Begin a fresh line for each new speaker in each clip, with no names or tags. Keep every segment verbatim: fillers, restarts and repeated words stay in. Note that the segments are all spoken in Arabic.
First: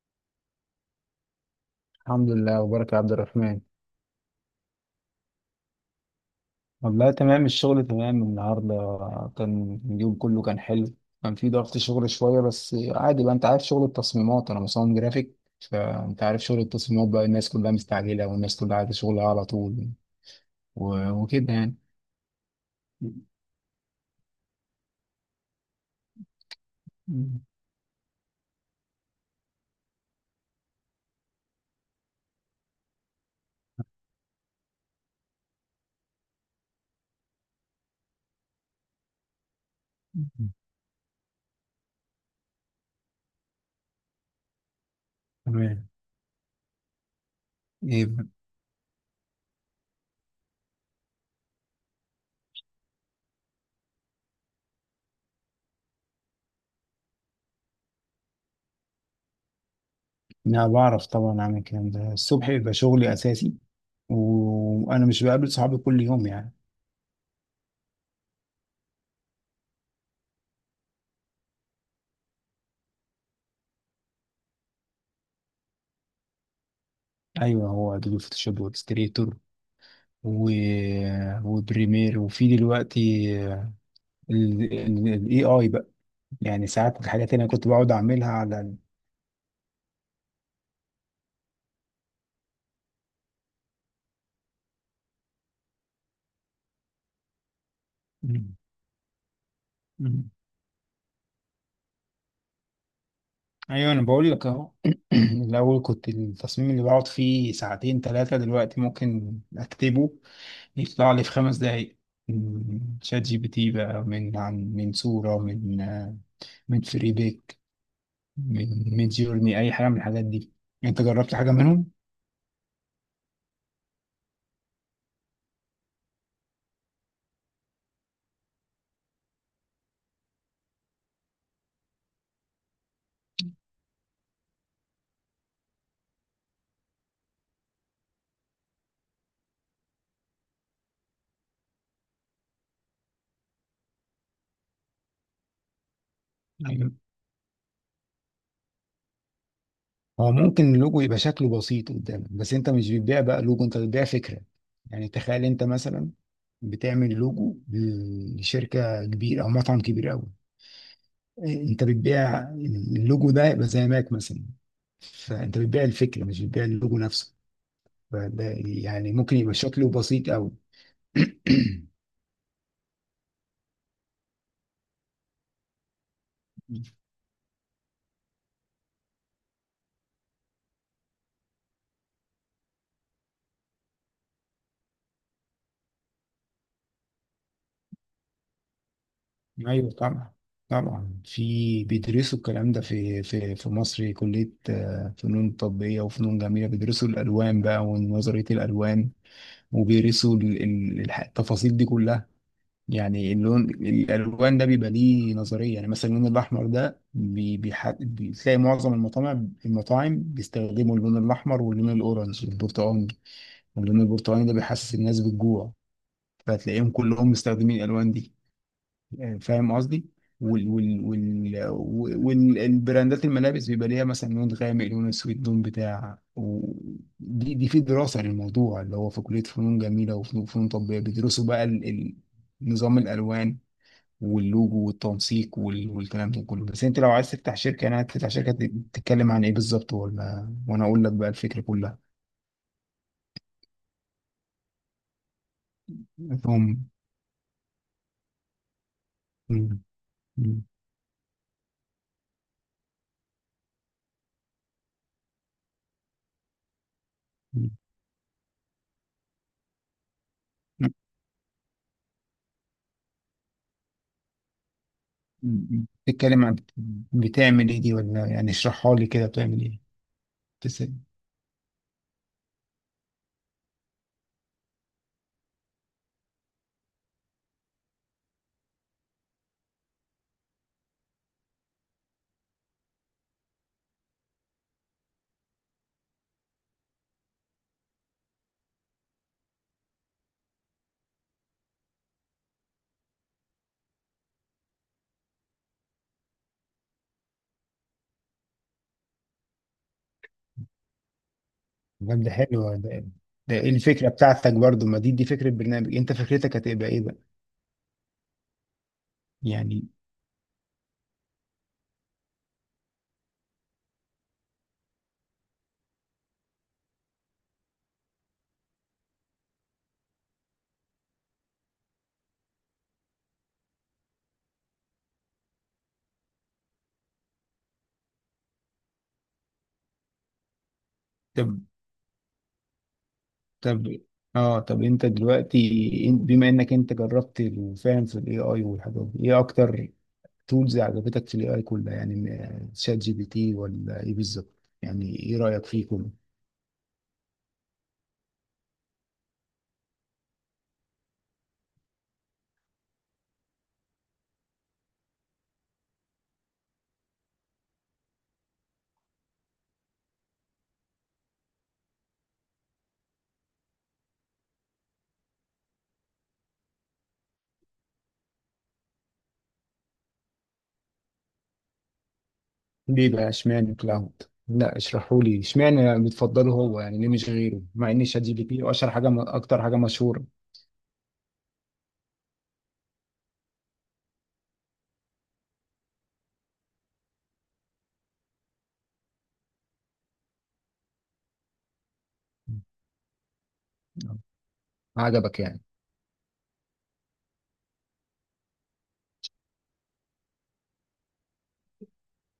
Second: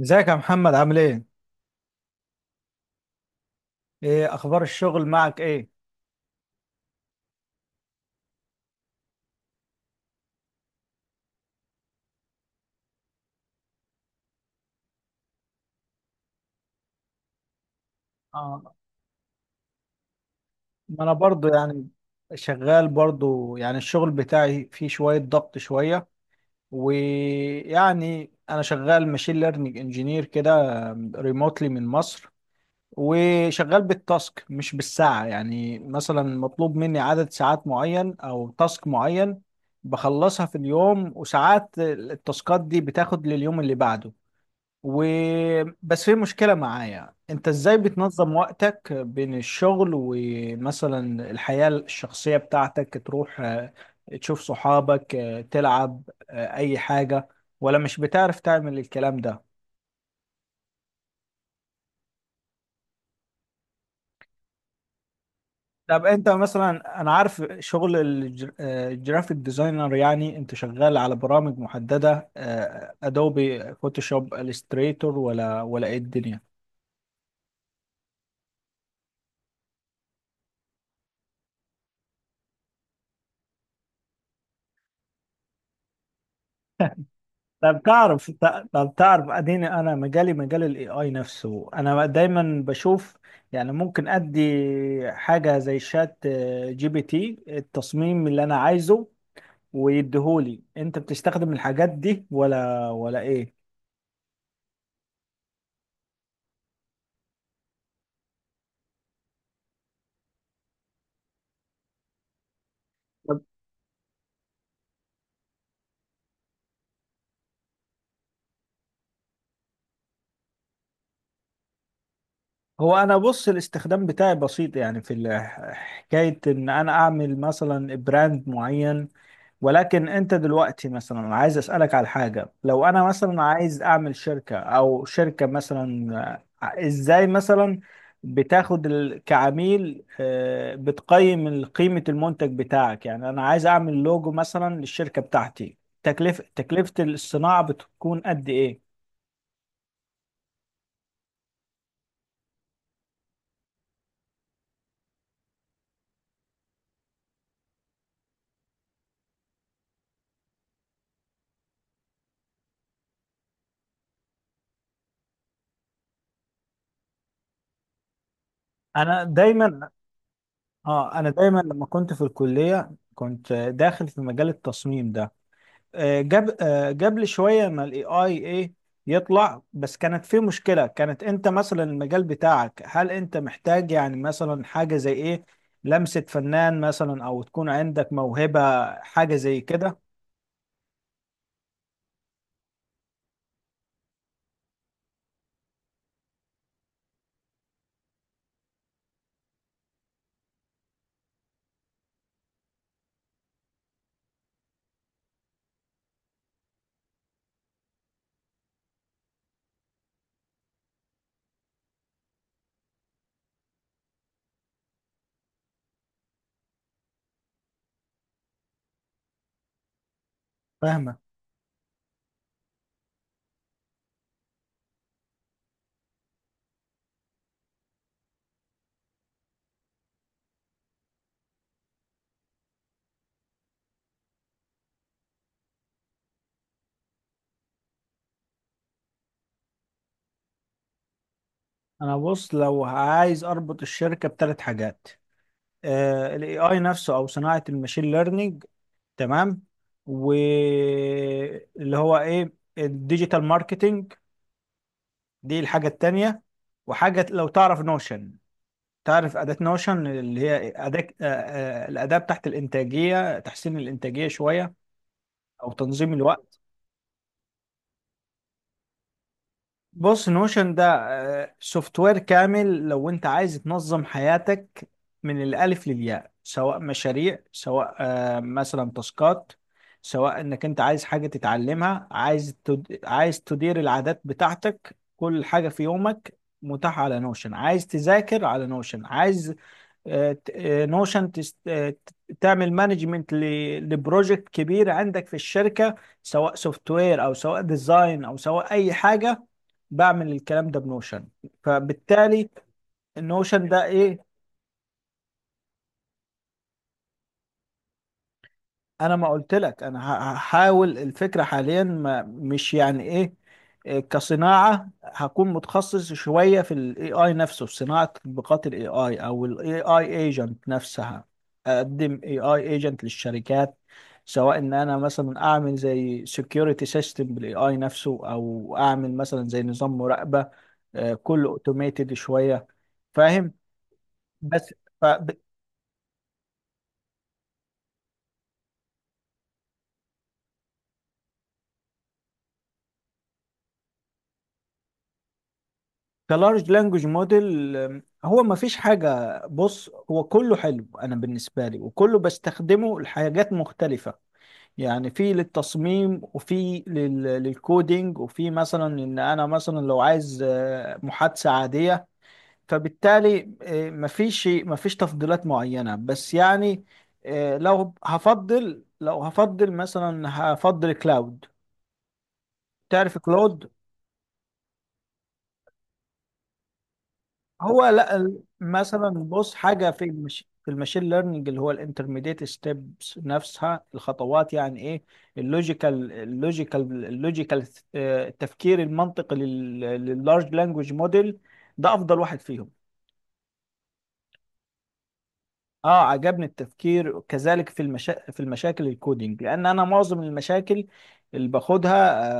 ازيك يا محمد عامل ايه؟
الحمد لله وبارك يا عبد الرحمن.
ايه اخبار الشغل معك ايه؟
والله تمام، الشغل تمام النهارده. كان اليوم كله كان حلو. كان في ضغط شغل شوية، بس عادي بقى، انت عارف شغل التصميمات، انا مصمم جرافيك. فانت عارف شغل التصميمات بقى، الناس كلها مستعجلة، والناس
اه،
كلها عايزة شغلها على طول.
ما
و-
انا برضو
وكده يعني.
يعني شغال برضو، يعني الشغل بتاعي فيه شوية ضغط شوية، ويعني انا شغال ماشين ليرنينج انجينير كده، ريموتلي من مصر، وشغال بالتاسك مش بالساعة. يعني مثلا مطلوب مني عدد ساعات معين او تاسك معين، بخلصها في اليوم، وساعات التاسكات دي بتاخد لليوم اللي بعده. و
تمام.
بس في مشكلة معايا، انت ازاي
ايه بقى؟
بتنظم وقتك بين الشغل ومثلا الحياة الشخصية بتاعتك؟ تروح آه، تشوف صحابك، آه، تلعب، آه، اي حاجة، ولا مش بتعرف تعمل الكلام ده؟
انا بعرف طبعا اعمل الكلام ده، الصبح بيبقى شغلي اساسي، وانا مش بقابل صحابي كل
طب
يوم
انت
يعني.
مثلا، انا عارف شغل الج- آه، الجرافيك ديزاينر، يعني انت شغال على برامج محددة؟ ادوبي فوتوشوب، الستريتور، ولا ولا ايه الدنيا؟
ايوه، هو ادوبي فوتوشوب واكستريتور و... وبريمير، وفي دلوقتي الاي اي بقى. يعني ساعات الحاجات اللي انا كنت
طب
بقعد اعملها
تعرف
على ال...
طب تعرف اديني، انا مجالي مجال الاي اي نفسه، انا دايما بشوف يعني ممكن ادي حاجه زي شات آه، جي بي تي التصميم اللي
مم.
انا عايزه
مم.
ويديهولي. انت بتستخدم الحاجات دي ولا ولا ايه؟
ايوه، انا بقول لك اهو. الاول كنت التصميم اللي بقعد فيه ساعتين ثلاثه، دلوقتي ممكن اكتبه يطلع لي في خمس دقايق. مم. شات جي بي تي بقى، من عن من صوره، من آه، من فريبيك، من من جيرني، اي حاجه من الحاجات دي. انت جربت حاجه منهم؟
هو انا بص، الاستخدام بتاعي بسيط يعني في ال- حكايه ان انا اعمل مثلا براند معين. ولكن انت دلوقتي مثلا، أنا عايز اسالك على حاجه، لو انا مثلا عايز اعمل شركه او شركه مثلا، آه، ازاي مثلا بتاخد ال- كعميل، آه، بتقيم ال- قيمه المنتج بتاعك؟ يعني انا عايز اعمل لوجو مثلا للشركه بتاعتي، تكلفه تكلفه الصناعه بتكون قد ايه؟
هو ممكن اللوجو يبقى شكله بسيط قدامك، بس انت مش بتبيع بقى لوجو، انت بتبيع فكرة. يعني تخيل انت مثلا بتعمل لوجو لشركة كبيرة او مطعم كبير قوي. انت بتبيع اللوجو ده، يبقى زي ماك مثلا. فانت بتبيع الفكرة، مش بتبيع اللوجو نفسه. فده يعني
انا
ممكن يبقى
دايما
شكله بسيط قوي.
اه انا دايما لما كنت في الكليه كنت داخل في مجال التصميم ده. آه، جاب آه، جاب لي شويه، ما الاي اي ايه يطلع، بس كانت في مشكله. كانت انت مثلا المجال بتاعك، هل انت محتاج يعني مثلا حاجه زي ايه؟ لمسه فنان مثلا، او تكون عندك موهبه، حاجه زي
ايوه
كده؟
طبعا. طبعا في بيدرسوا الكلام ده في في في مصر، كليه آه، فنون تطبيقيه وفنون جميله. بيدرسوا الالوان بقى ونظريه الالوان، وبيدرسوا ال- ال- الح- التفاصيل دي كلها. يعني اللون، الالوان ده بيبقى ليه نظريه. يعني مثلا اللون الاحمر ده بي- بيح- بتلاقي معظم المطاعم المطاعم بيستخدموا اللون الاحمر واللون الاورنج والبرتقاني. واللون البرتقاني ده بيحسس الناس بالجوع، فتلاقيهم كلهم مستخدمين الالوان دي. فاهم قصدي. وال وال
فاهمه.
وال والبراندات، الملابس بيبقى ليها مثلا لون غامق، لون اسود، لون بتاع و- دي دي في دراسة للموضوع، اللي هو في كلية فنون جميلة وفنون فنون تطبيقية، بيدرسوا بقى ال- ال- نظام الألوان واللوجو والتنسيق وال- والكلام ده كله. بس انت لو عايز تفتح شركة، انا هتفتح شركة ت- تتكلم عن ايه بالظبط؟ ولا وانا اقول لك بقى الفكرة كلها؟
انا بص، لو عايز اربط الشركه بثلاث حاجات، الاي اي
هم.
نفسه او صناعه الماشين ليرنينج، تمام،
هم-. هم-.
واللي هو ايه، الديجيتال ماركتينج، دي الحاجة التانية، وحاجة لو
هم-.
تعرف نوشن. تعرف أداة نوشن؟ اللي هي أداة، آه، آه، الأداة بتاعت الإنتاجية، تحسين الإنتاجية شوية أو
هم-.
تنظيم
تتكلم عن،
الوقت.
بتعمل ايه دي؟ ولا يعني اشرحها لي كده، بتعمل ايه؟
بص، نوشن ده
تسلم.
آه، سوفت وير كامل لو انت عايز تنظم حياتك من الالف للياء، سواء مشاريع، سواء آه، مثلا تاسكات، سواء انك انت عايز حاجة تتعلمها، عايز تد... عايز تدير العادات بتاعتك. كل حاجة في يومك متاحة على نوشن. عايز تذاكر على نوشن، عايز نوشن تعمل مانجمنت لبروجكت كبير عندك في الشركة، سواء سوفت وير او سواء ديزاين او سواء اي حاجة، بعمل الكلام ده بنوشن.
طب ده
فبالتالي
حلو ده. ده
النوشن
ايه
ده
الفكرة
ايه؟
بتاعتك برضو؟ ما دي دي فكرة برنامج. انت فكرتك هتبقى ايه بقى؟
انا ما قلت لك،
يعني.
انا ه- هحاول الفكره حاليا، ما مش يعني ايه، إيه كصناعه، هكون متخصص شويه في الاي اي نفسه، في صناعه تطبيقات الاي اي او الاي اي ايجنت نفسها. اقدم اي اي ايجنت للشركات، سواء ان انا مثلا اعمل زي سكيورتي سيستم بالاي اي نفسه، او اعمل مثلا زي نظام مراقبه، آه، كله
طب.
اوتوميتد شويه. فاهم؟
طب اه
بس
طب انت دلوقتي، إن- بما انك انت جربت وفاهم في الاي اي والحاجات دي، ايه اكتر تولز عجبتك في الاي اي كلها يعني؟ م- شات جي بي تي ولا ايه بالظبط؟ يعني ايه رأيك فيه كله؟
كلارج لانجوج موديل، هو ما فيش حاجة، بص هو كله حلو أنا بالنسبة لي، وكله بستخدمه لحاجات مختلفة. يعني في للتصميم، وفي لل- للكودينج، وفي مثلا إن أنا مثلا لو عايز آه، محادثة عادية. فبالتالي آه، ما فيش ما فيش تفضيلات معينة، بس يعني آه، لو هفضل لو هفضل مثلا هفضل كلاود.
ليه
تعرف
بقى
كلاود؟
اشمعنى كلاود؟ لا، اشرحوا لي اشمعنى بتفضله هو يعني، ليه مش غيره
هو
مع ان
لا
شات جي
ال-
بي تي اشهر حاجة،
مثلا
م-
بص،
اكتر حاجة
حاجه في
مشهورة؟
المش... في الماشين ليرنينج، اللي هو الانترميديت ستيبس نفسها، الخطوات يعني ايه، اللوجيكال اللوجيكال اللوجيكال التفكير المنطقي لل... لللارج لانجوج موديل، ده افضل واحد فيهم.
آه. عجبك يعني؟
اه عجبني التفكير، كذلك في المشا... في المشاكل الكودينج، لان انا معظم المشاكل اللي باخدها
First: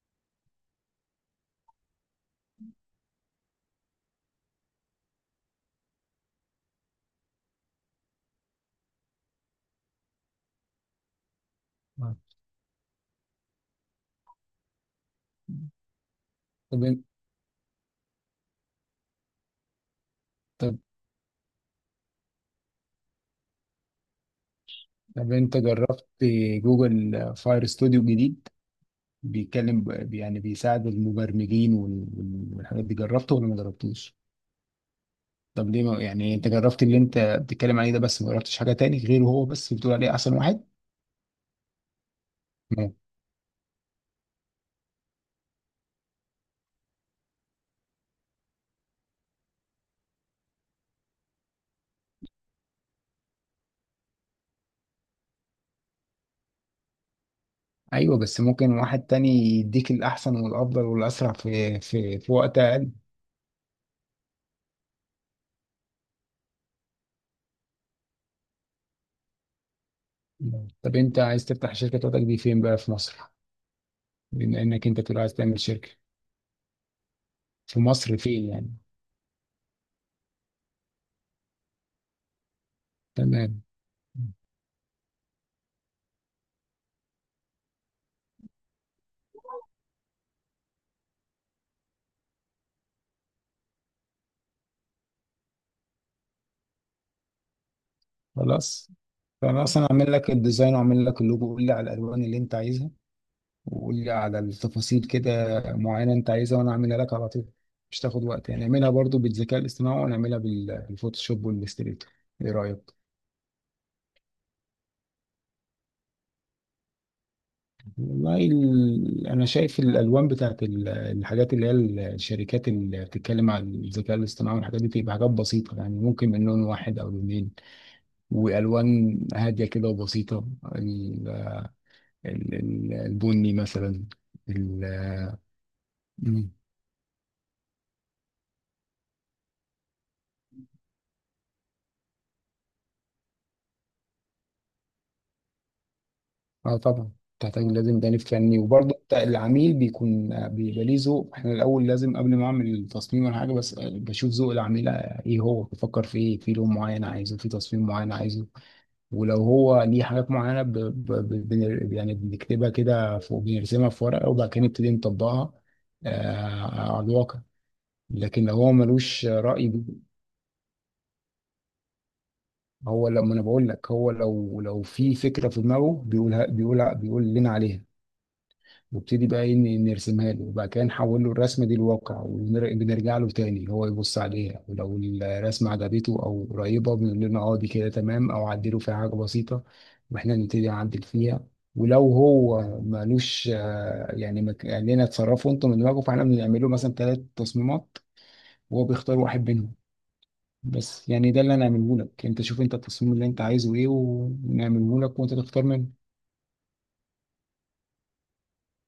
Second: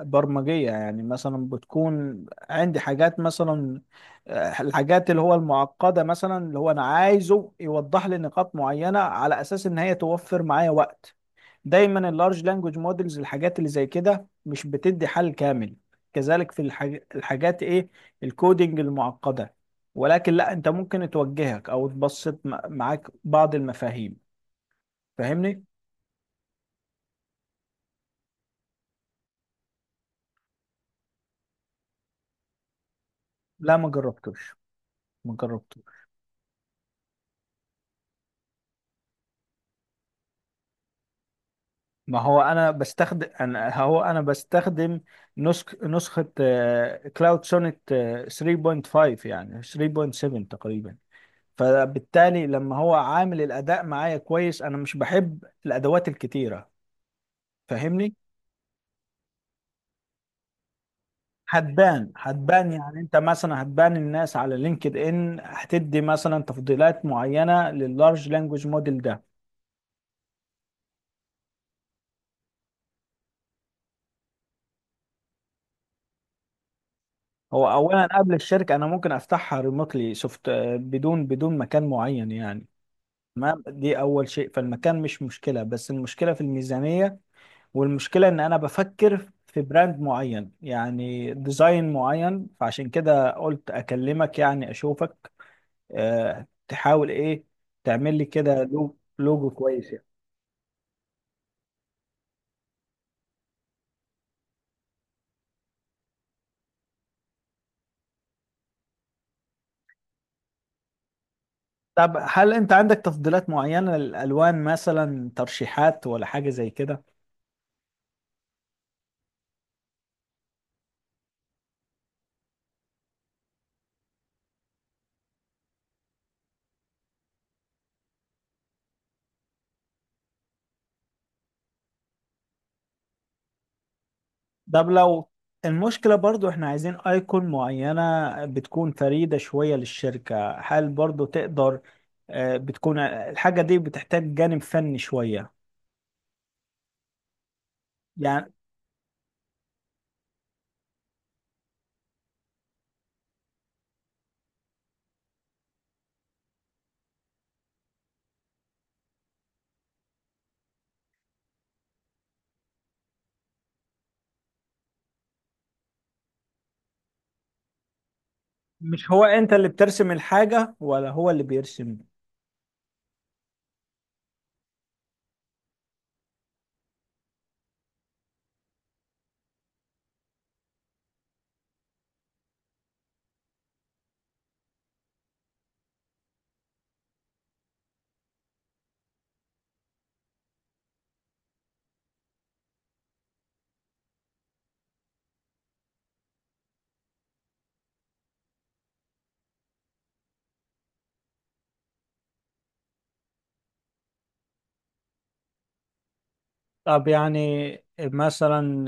آه، برمجيه. يعني مثلا بتكون عندي حاجات مثلا آه، الحاجات اللي هو المعقده، مثلا اللي هو انا عايزه يوضح لي نقاط معينه على اساس ان هي توفر معايا وقت. دايما
آه.
اللارج لانجوج مودلز الحاجات اللي زي كده مش بتدي حل كامل، كذلك في
طب
الحاج... الحاجات ايه، الكودينج المعقدة. ولكن لا، انت
طب
ممكن توجهك او تبسط م- معاك بعض المفاهيم،
طب انت
فاهمني؟
جربت جوجل فاير ستوديو جديد؟ بيتكلم ب- يعني بيساعد المبرمجين وال- وال- والحاجات دي، جربته ولا ما
لا، ما
جربتوش؟
جربتوش، ما
طب ليه؟
جربتوش.
ما يعني انت جربت اللي انت بتتكلم عليه ده بس، ما جربتش حاجة تاني غيره، هو بس بتقول عليه احسن واحد؟
ما هو انا
مم.
بستخدم انا هو انا بستخدم نسخ نسخة كلاود سونيت تلاتة وخمسة، يعني تلاتة وسبعة تقريبا. فبالتالي لما هو عامل الاداء معايا كويس، انا مش بحب الادوات الكتيره، فاهمني؟
ايوه، بس ممكن واحد تاني يديك الاحسن والافضل والاسرع في
هتبان
في في وقت
هتبان
اقل.
يعني، انت مثلا هتبان الناس على لينكد ان هتدي مثلا تفضيلات معينه لللارج لانجوج موديل ده.
مم. طب انت عايز تفتح شركة بتاعتك دي فين بقى، في مصر؟ بما انك انت بتقول عايز تعمل شركة،
هو
في
اولا
مصر
قبل
فين
الشركه
يعني؟
انا ممكن افتحها ريموتلي سوفت، بدون بدون مكان معين يعني. تمام،
تمام.
دي اول شيء، فالمكان مش مشكله، بس المشكله في الميزانيه، والمشكله ان انا بفكر في براند معين يعني ديزاين معين. فعشان كده قلت اكلمك يعني اشوفك، آه، تحاول ايه، تعمل لي كده
خلاص،
لو- لوجو
فانا اصلا
كويس يعني.
اعمل لك الديزاين واعمل لك اللوجو. قول لي على الالوان اللي انت عايزها، وقول لي على التفاصيل كده معينه انت عايزها، وانا اعملها لك على طول. مش تاخد وقت يعني، نعملها برضو بالذكاء الاصطناعي، ونعملها بال- بالفوتوشوب والاستريتور.
طب هل
ايه
انت
رايك؟
عندك تفضيلات معينة للالوان مثلا، ترشيحات ولا حاجة زي كده؟
والله، ال- انا شايف الالوان بتاعت ال- الحاجات اللي هي ال- الشركات اللي بتتكلم عن الذكاء الاصطناعي والحاجات دي، تبقى حاجات بسيطه يعني، ممكن من لون واحد او لونين. والوان هاديه كده وبسيطه، ال- ال- ال- البني مثلا.
طب لو المشكلة برضو
مم.
احنا عايزين ايكون معينة، بتكون فريدة شوية للشركة، هل برضو تقدر؟ آه، بتكون الحاجة دي بتحتاج جانب فني شوية
اه طبعا. تحتاج، لازم جانب
يعني؟
فني، وبرضه بتاع- العميل بيكون، آه، بيبقى ليه ذوق. احنا الاول، لازم قبل ما اعمل التصميم ولا حاجه، بس آه، بشوف ذوق العميل، آه، ايه هو بيفكر في ايه، في لون معين عايزه، في تصميم معين عايزه. ولو هو ليه حاجات معينه ب... ب... ب... بن- يعني، بنكتبها كده فوق، بنرسمها في ورقه، وبعد كده نبتدي نطبقها آه على الواقع. لكن لو هو
مش هو
ملوش
انت
رأي
اللي
بي-
بترسم الحاجة ولا هو اللي بيرسم؟
هو لما انا بقول لك، هو لو لو في فكره في دماغه بيقولها، بيقولها بيقول لنا عليها، نبتدي بقى إيه، ن- نرسمها له، وبعد كده نحول له الرسمه دي لواقع، وبنرجع له تاني هو يبص عليها. ولو الرسمه عجبته او قريبه، بنقول لنا اه دي كده تمام، او عدلوا فيها حاجه بسيطه واحنا نبتدي نعدل فيها. ولو هو مالوش آه، يعني ما ك- قال لنا اتصرفوا انتوا من دماغكم، فاحنا بنعمل له مثلا ثلاث تصميمات، وهو بيختار واحد منهم. بس يعني ده اللي انا هعمله لك، انت شوف انت التصميم اللي انت عايزه ايه، ونعمله لك وانت تختار منه.
طب يعني مثلا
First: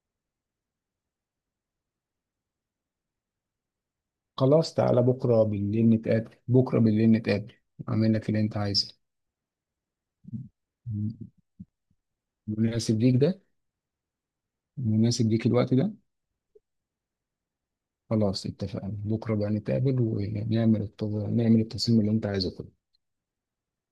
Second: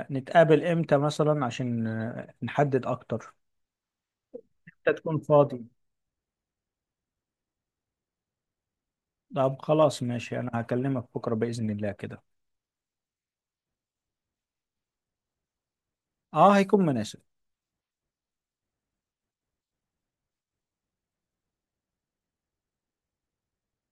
آه، نتقابل امتى مثلا عشان آه، نحدد اكتر؟
خلاص،
انت
تعالى
تكون
بكرة
فاضي؟
بالليل نتقابل، بكرة بالليل نتقابل. أعمل لك اللي أنت عايزه.
طب خلاص ماشي، انا هكلمك
م-
بكرة بإذن الله كده.
مناسب ليك ده؟ مناسب ليك الوقت ده؟
اه هيكون مناسب.
خلاص اتفقنا، بكرة بقى نتقابل ونعمل الت- نعمل التصميم اللي أنت عايزه.